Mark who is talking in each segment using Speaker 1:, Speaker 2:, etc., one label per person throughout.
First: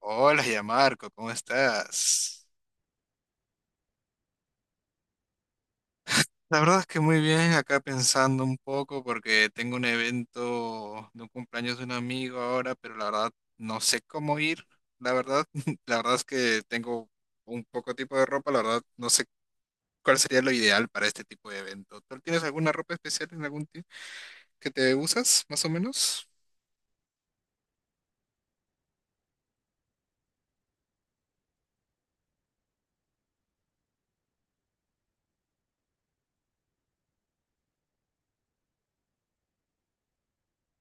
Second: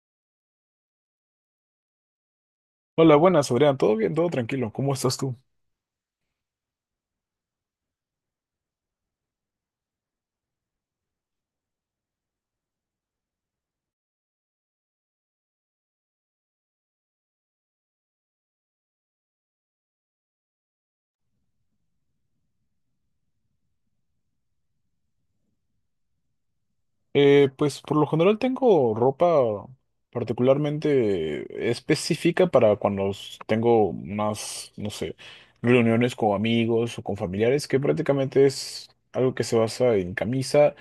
Speaker 1: Hola, ya Marco, ¿cómo estás?
Speaker 2: Hola, buenas, Adrián. ¿Todo bien? ¿Todo tranquilo? ¿Cómo estás tú?
Speaker 1: La verdad es que muy bien, acá pensando un poco porque tengo un evento de un cumpleaños de un amigo ahora, pero la verdad no sé cómo ir. La verdad, la verdad es que tengo un poco tipo de ropa, la verdad no sé cuál sería lo ideal para este tipo de evento. ¿Tú tienes alguna ropa especial en algún tipo que te usas, más o menos?
Speaker 2: Pues por lo general tengo ropa particularmente específica para cuando tengo unas, no sé, reuniones con amigos o con familiares, que prácticamente es algo que se basa en camisa,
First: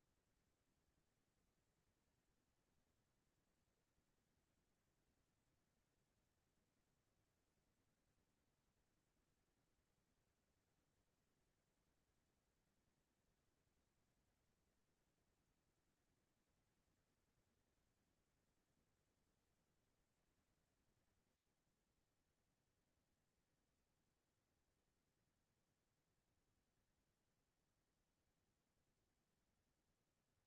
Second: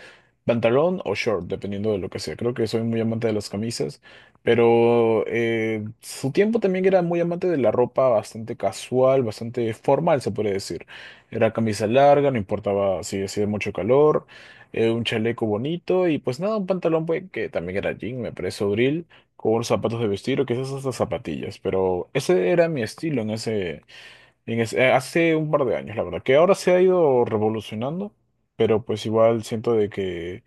Speaker 2: pantalón o short, dependiendo de lo que sea. Creo que soy muy amante de las camisas, pero su tiempo también era muy amante de la ropa bastante casual, bastante formal, se puede decir. Era camisa larga, no importaba si hacía mucho calor, un chaleco bonito y pues nada, un pantalón pues, que también era jean, me parece abril, con unos zapatos de vestir o quizás hasta zapatillas, pero ese era mi estilo en ese, hace un par de años, la verdad, que ahora se ha ido revolucionando, pero pues igual siento de que,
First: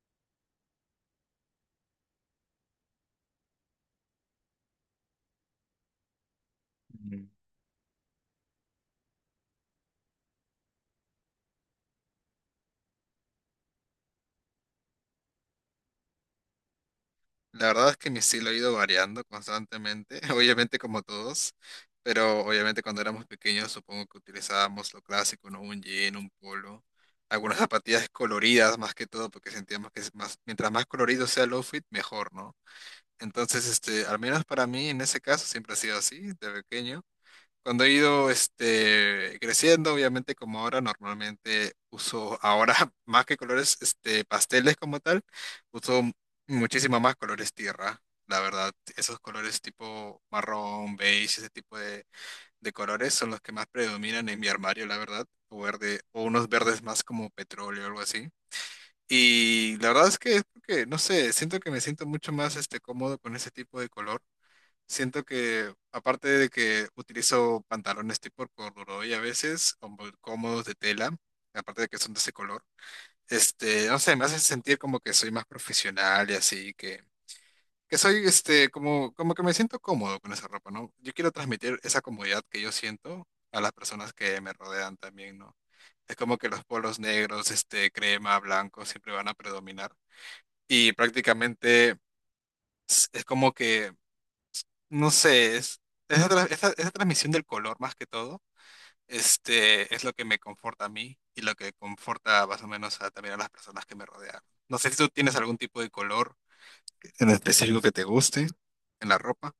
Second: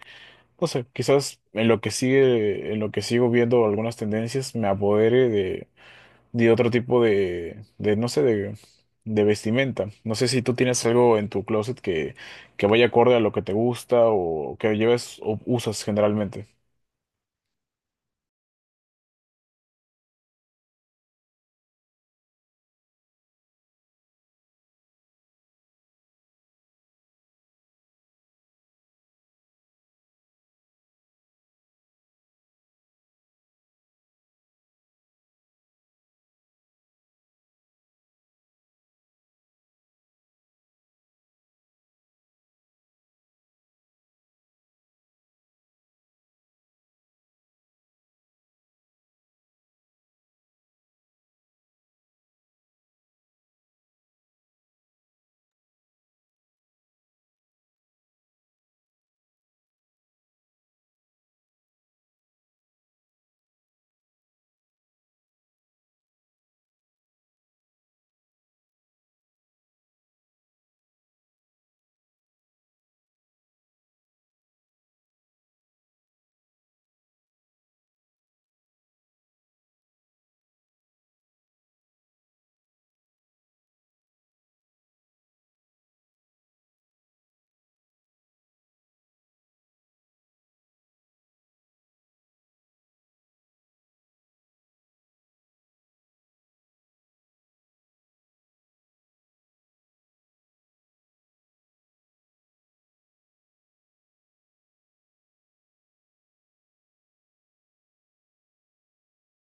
Speaker 2: no sé, quizás en lo que sigue, en lo que sigo viendo algunas tendencias me apodere de y otro tipo de no sé, de vestimenta. No sé si tú tienes algo en tu closet que vaya acorde a lo que te gusta o que lleves o usas generalmente.
Speaker 1: La verdad es que mi estilo ha ido variando constantemente, obviamente como todos, pero obviamente cuando éramos pequeños supongo que utilizábamos lo clásico, ¿no? Un jean, un polo, algunas zapatillas coloridas más que todo, porque sentíamos que es más, mientras más colorido sea el outfit, mejor, ¿no? Entonces, este, al menos para mí en ese caso siempre ha sido así, de pequeño. Cuando he ido este, creciendo, obviamente como ahora, normalmente uso ahora más que colores este, pasteles como tal, uso muchísimo más colores tierra, la verdad. Esos colores tipo marrón, beige, ese tipo de colores son los que más predominan en mi armario, la verdad. O verde, o unos verdes más como petróleo o algo así. Y la verdad es que es porque, no sé, siento que me siento mucho más este, cómodo con ese tipo de color. Siento que, aparte de que utilizo pantalones tipo corduroy a veces, como cómodos de tela, aparte de que son de ese color, este, no sé, me hace sentir como que soy más profesional y así, que soy, este, como, como que me siento cómodo con esa ropa, ¿no? Yo quiero transmitir esa comodidad que yo siento a las personas que me rodean también, ¿no? Es como que los polos negros, este, crema, blanco, siempre van a predominar. Y prácticamente es como que no sé, es, esa, esa transmisión del color más que todo, este, es lo que me conforta a mí y lo que conforta más o menos a, también a las personas que me rodean. No sé si tú tienes algún tipo de color en específico que te guste en la ropa.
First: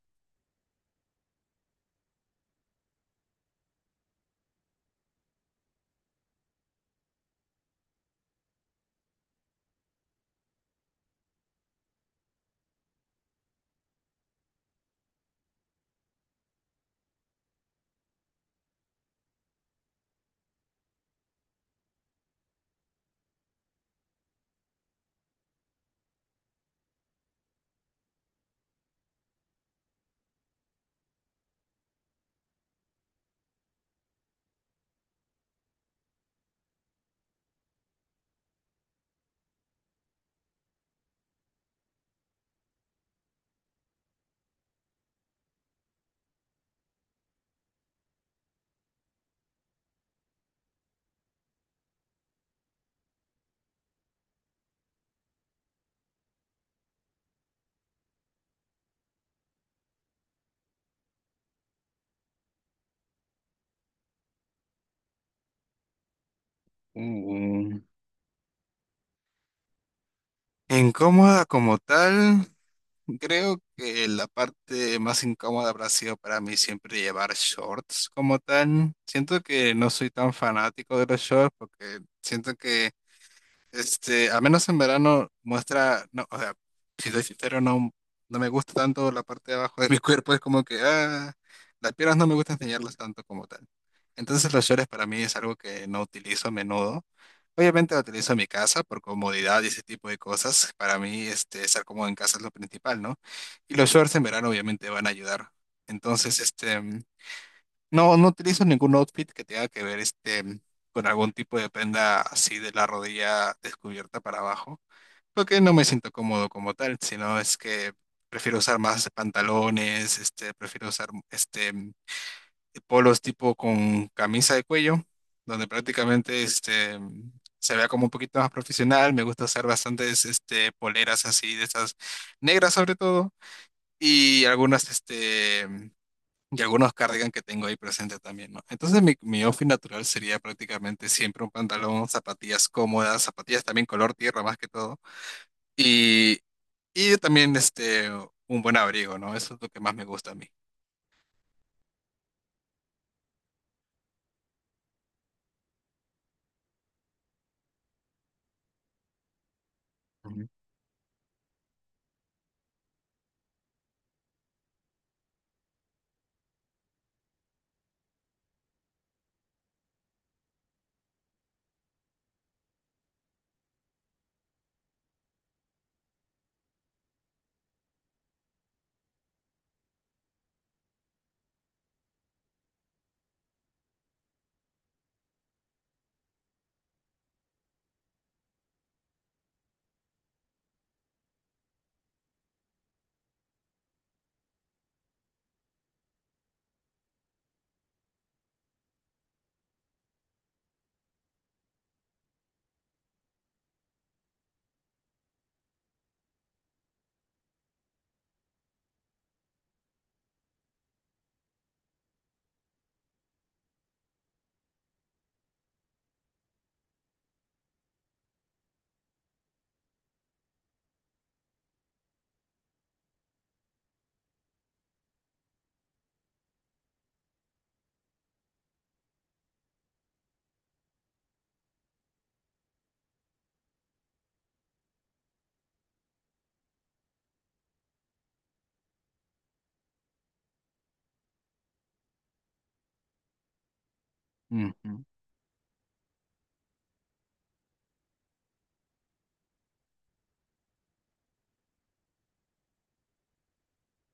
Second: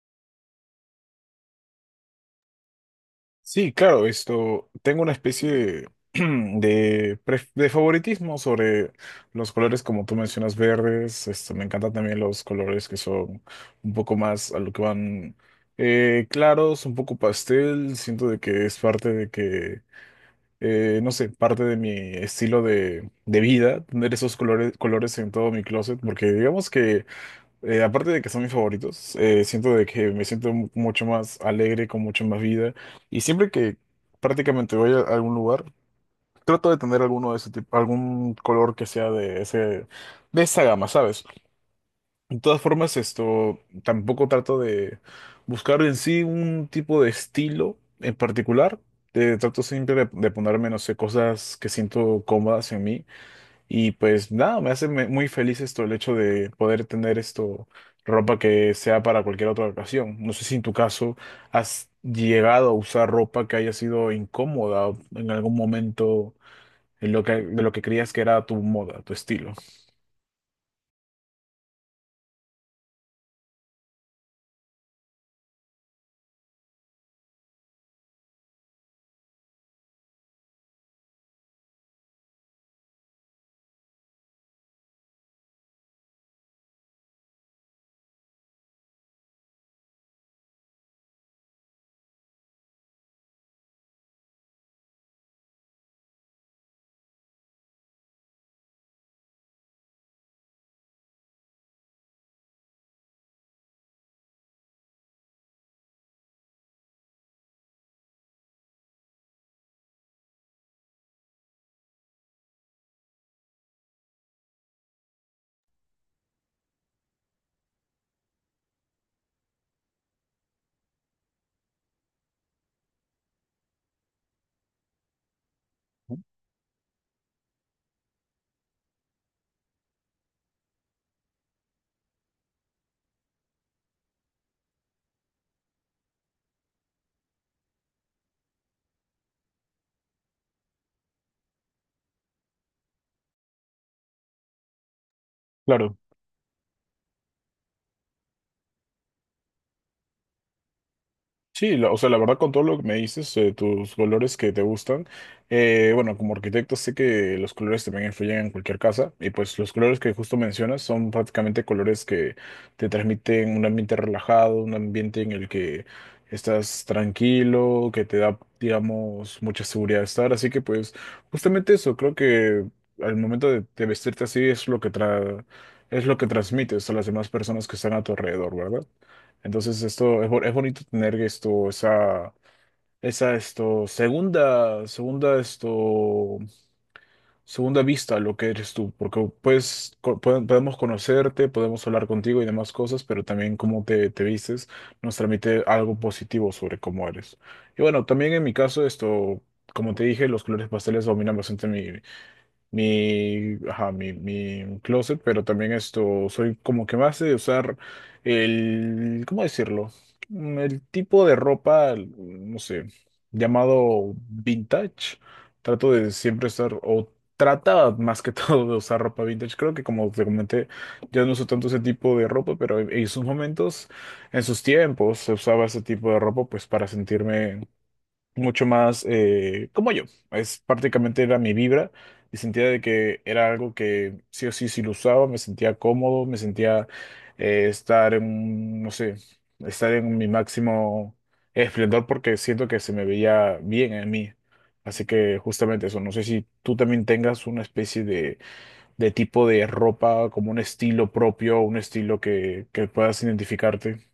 Speaker 2: Sí, claro, esto, tengo una especie de, de favoritismo sobre los colores como tú mencionas, verdes. Esto, me encantan también los colores que son un poco más a lo que van, claros, un poco pastel. Siento de que es parte de que no sé, parte de mi estilo de vida, tener esos colores, colores en todo mi closet, porque digamos que, aparte de que son mis favoritos, siento de que me siento mucho más alegre, con mucho más vida, y siempre que prácticamente voy a algún lugar, trato de tener alguno de ese tipo, algún color que sea de ese, de esa gama, ¿sabes? De todas formas, esto tampoco trato de buscar en sí un tipo de estilo en particular. Trato siempre de ponerme, no sé, cosas que siento cómodas en mí. Y pues nada, me hace muy feliz esto, el hecho de poder tener esto, ropa que sea para cualquier otra ocasión. No sé si en tu caso has llegado a usar ropa que haya sido incómoda o en algún momento en lo que, de lo
Speaker 1: Mm,
Speaker 2: que creías que era tu moda, tu estilo.
Speaker 1: incómoda como tal, creo que la parte más incómoda habrá sido para mí siempre llevar shorts como tal. Siento que no soy tan fanático de los shorts porque siento que este, al menos en verano muestra, no, o sea, si soy sincero, no, no me gusta tanto la parte de abajo de mi cuerpo, es como que, ah, las piernas no me gusta enseñarlas tanto como tal. Entonces los shorts para mí es algo que no utilizo a menudo. Obviamente lo utilizo en mi casa por comodidad y ese tipo de cosas. Para mí, este, estar cómodo en casa es lo principal, ¿no? Y los shorts en verano obviamente van a ayudar. Entonces, este... No, no utilizo ningún outfit que tenga que ver este con algún tipo de prenda así de la rodilla descubierta para abajo, porque no me siento cómodo como tal, sino es que prefiero usar más pantalones, este, prefiero usar este polos tipo con camisa de cuello, donde prácticamente este se vea como un poquito más profesional. Me gusta usar bastantes este poleras así de esas negras sobre todo y algunas este y algunos cardigan que tengo ahí presente también, ¿no? Entonces mi outfit natural sería prácticamente siempre un pantalón, zapatillas cómodas, zapatillas también color tierra más que todo.
Speaker 2: Claro.
Speaker 1: Y, y también este, un buen abrigo, ¿no? Eso es lo que más me gusta a mí.
Speaker 2: Sí, o sea, la verdad con todo lo que me dices, tus colores que te gustan, bueno, como arquitecto sé que los colores también influyen en cualquier casa y pues los colores que justo
Speaker 1: Ujú.
Speaker 2: mencionas son prácticamente colores que te transmiten un ambiente relajado, un ambiente en el que estás tranquilo, que te da, digamos, mucha seguridad de estar, así que pues justamente eso, creo que al momento de vestirte así es lo que es lo que transmites a las demás personas que están a tu alrededor, ¿verdad? Entonces esto es, es bonito tener esto, esa esto, segunda esto, segunda vista a lo que eres tú, porque pues podemos conocerte, podemos hablar contigo y demás cosas, pero también cómo te, te vistes nos transmite algo positivo sobre cómo eres. Y bueno, también en mi caso esto, como te dije, los colores pasteles dominan bastante mi, ajá, mi closet, pero también esto, soy como que más de usar el, ¿cómo decirlo? Mm, el tipo de ropa, no sé, llamado vintage. Trato de siempre estar, o trata más que todo de usar ropa vintage. Creo que como te comenté, ya no uso tanto ese tipo de ropa, pero en sus momentos, en sus tiempos, se usaba ese tipo de ropa pues para sentirme mucho más, como yo. Es prácticamente era mi vibra y sentía de que era algo que sí o sí, si lo usaba, me sentía cómodo, me sentía, estar en, no sé, estar en mi máximo esplendor porque siento que se me veía bien en mí.
Speaker 1: Ujú.
Speaker 2: Así que justamente eso, no sé si tú también tengas una especie de tipo de ropa, como un estilo propio, un estilo que puedas identificarte.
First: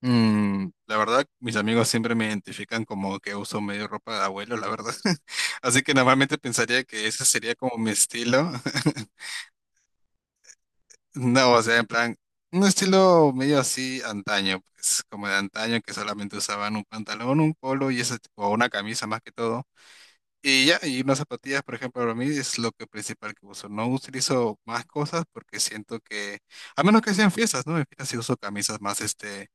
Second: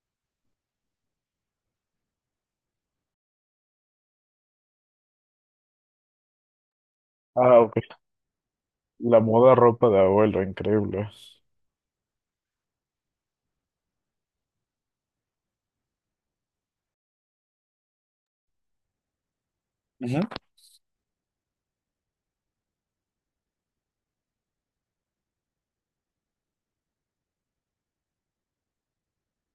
Speaker 1: Mm, la verdad, mis amigos siempre me identifican como que uso medio ropa de abuelo, la verdad. Así que normalmente pensaría que ese sería
Speaker 2: Ah,
Speaker 1: como mi
Speaker 2: ok.
Speaker 1: estilo.
Speaker 2: La moda ropa de abuelo, increíble.
Speaker 1: No, o sea, en plan, un estilo medio así antaño, pues, como de antaño, que solamente usaban un pantalón, un polo y ese, tipo- o una camisa más que todo. Y ya, y unas zapatillas, por ejemplo, para mí es lo que principal que uso. No utilizo más cosas porque siento que, a menos que sean fiestas, ¿no? En fiestas sí uso camisas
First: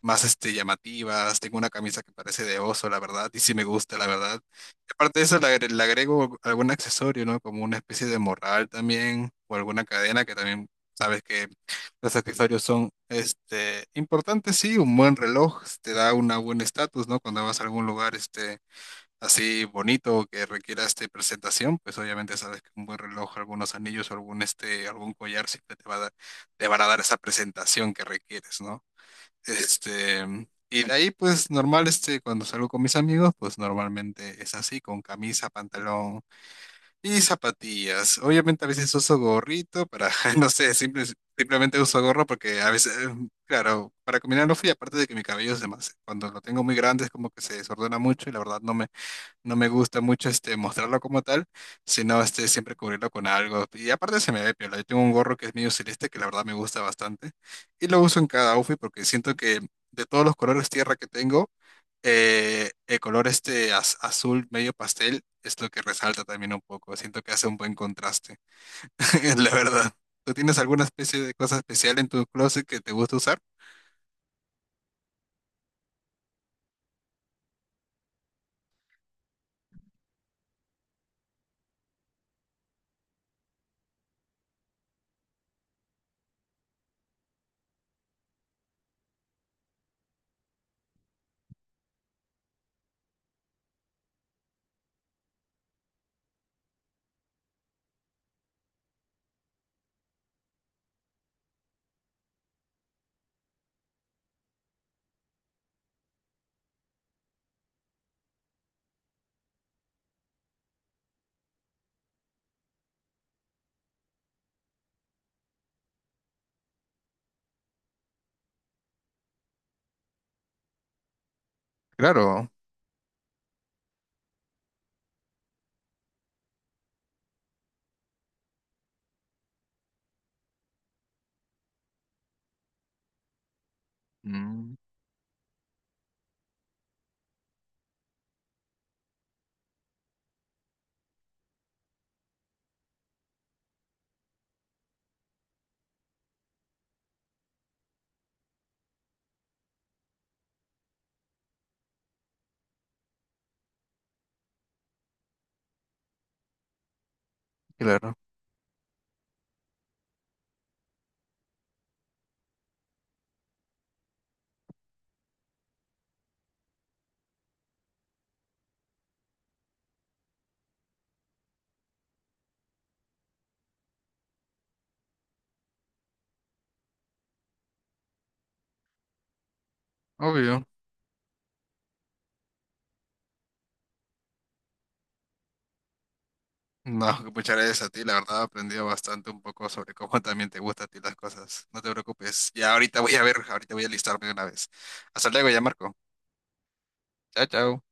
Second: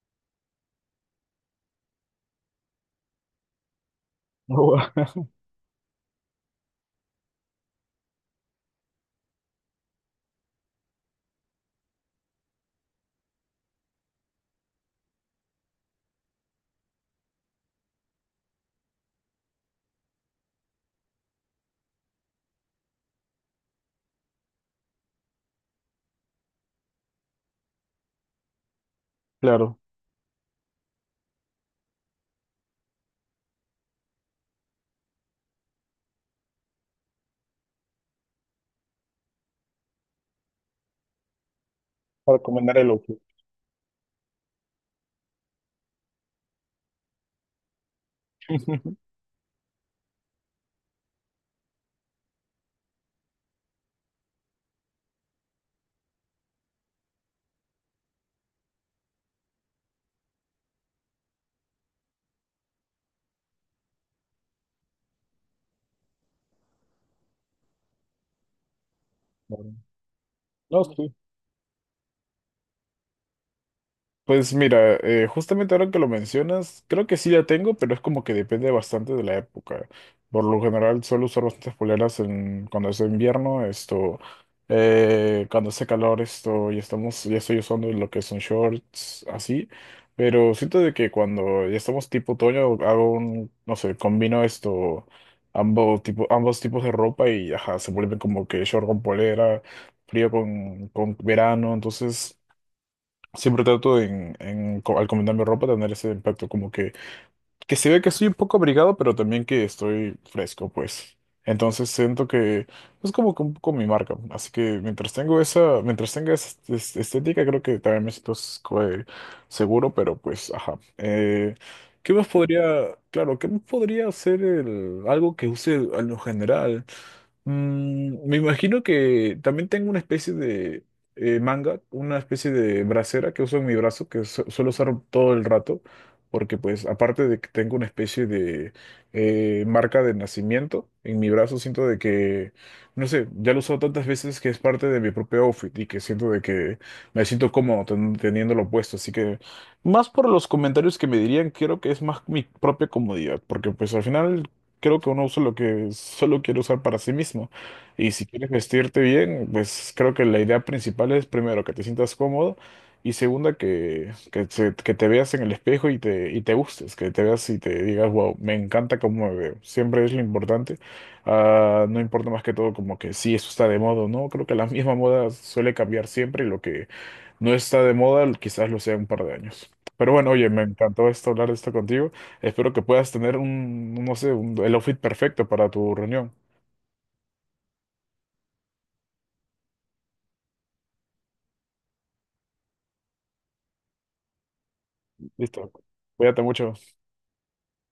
Speaker 1: más este, llamativas. Tengo una camisa que parece de oso, la verdad, y sí me gusta, la verdad. Y aparte de eso, le agrego algún accesorio, ¿no? Como una especie de morral también, o alguna cadena que también sabes que los accesorios son este, importantes, sí. Un buen reloj te da una buen estatus, ¿no? Cuando vas a algún lugar este, así bonito que requiera este, presentación, pues obviamente sabes que un buen reloj, algunos anillos o algún, este, algún collar siempre te va a dar, te van a dar esa presentación que requieres, ¿no?
Speaker 2: Claro,
Speaker 1: Este, y de ahí, pues normal, este, cuando salgo con mis amigos, pues normalmente es así, con camisa, pantalón y zapatillas. Obviamente a veces uso gorrito para, no sé, simplemente uso gorro
Speaker 2: para
Speaker 1: porque a
Speaker 2: comer el
Speaker 1: veces,
Speaker 2: opio.
Speaker 1: claro, para combinar no fui, aparte de que mi cabello es demasiado, cuando lo tengo muy grande es como que se desordena mucho y la verdad no me, no me gusta mucho este mostrarlo como tal, sino este siempre cubrirlo con algo. Y aparte se me ve piola. Yo tengo un gorro que es medio celeste que la verdad me gusta bastante y lo uso en cada outfit porque siento que de todos los colores tierra que tengo, el color este azul medio pastel es lo que resalta también un poco. Siento que hace un buen contraste, la
Speaker 2: Claro.
Speaker 1: verdad. ¿Tú tienes alguna
Speaker 2: No, sí.
Speaker 1: especie de cosa especial en tu closet que te gusta usar?
Speaker 2: Pues mira, justamente ahora que lo mencionas, creo que sí la tengo, pero es como que depende bastante de la época. Por lo general suelo usar bastantes poleras en, cuando es invierno, esto, cuando hace calor, esto, ya estamos, ya estoy usando lo que son shorts, así. Pero siento de que cuando ya estamos tipo otoño, hago un, no sé, combino esto, ambos, tipo, ambos tipos de ropa y ajá, se vuelve como que short con polera, frío con verano, entonces... Siempre trato en, al combinarme ropa tener ese impacto, como que se ve que estoy un poco abrigado, pero también que estoy fresco, pues. Entonces siento que es como que un poco mi marca. Así que mientras tengo esa, mientras tenga esa estética, creo que también me siento seguro, pero pues, ajá. ¿Qué más
Speaker 1: Claro,
Speaker 2: podría, claro, qué más podría ser el, algo que use en lo general? Mm, me imagino que también tengo una especie de, manga, una especie de bracera que uso en mi brazo, que suelo
Speaker 1: mm,
Speaker 2: usar todo el rato, porque pues aparte de que tengo una especie de, marca de nacimiento en mi brazo, siento de que, no sé, ya lo he usado tantas veces que es parte de mi propio outfit y que siento de que me siento cómodo teniéndolo puesto, así que más por los comentarios que me dirían, creo que es más mi propia comodidad, porque pues al final creo que uno usa lo que solo quiere usar para sí mismo. Y
Speaker 1: claro,
Speaker 2: si quieres vestirte bien, pues creo que la idea principal es primero que te sientas cómodo y segunda que te veas en el espejo y te gustes, que te veas y te digas, wow, me encanta cómo me veo. Siempre es lo importante. Ah, no importa más que todo como que si eso está de moda o no. Creo que la misma moda suele cambiar siempre y lo que no está de moda, quizás lo sea en un par de años. Pero bueno, oye, me
Speaker 1: obvio.
Speaker 2: encantó esto, hablar de esto contigo. Espero que puedas tener un, no sé, el outfit perfecto para tu reunión.
Speaker 1: No, que muchas gracias a ti, la verdad he aprendido bastante un poco sobre cómo también te gustan a ti las cosas. No te preocupes, ya ahorita voy a ver, ahorita voy a listarme de una vez. Hasta luego ya,
Speaker 2: Listo.
Speaker 1: Marco.
Speaker 2: Cuídate mucho.
Speaker 1: Chao, chao.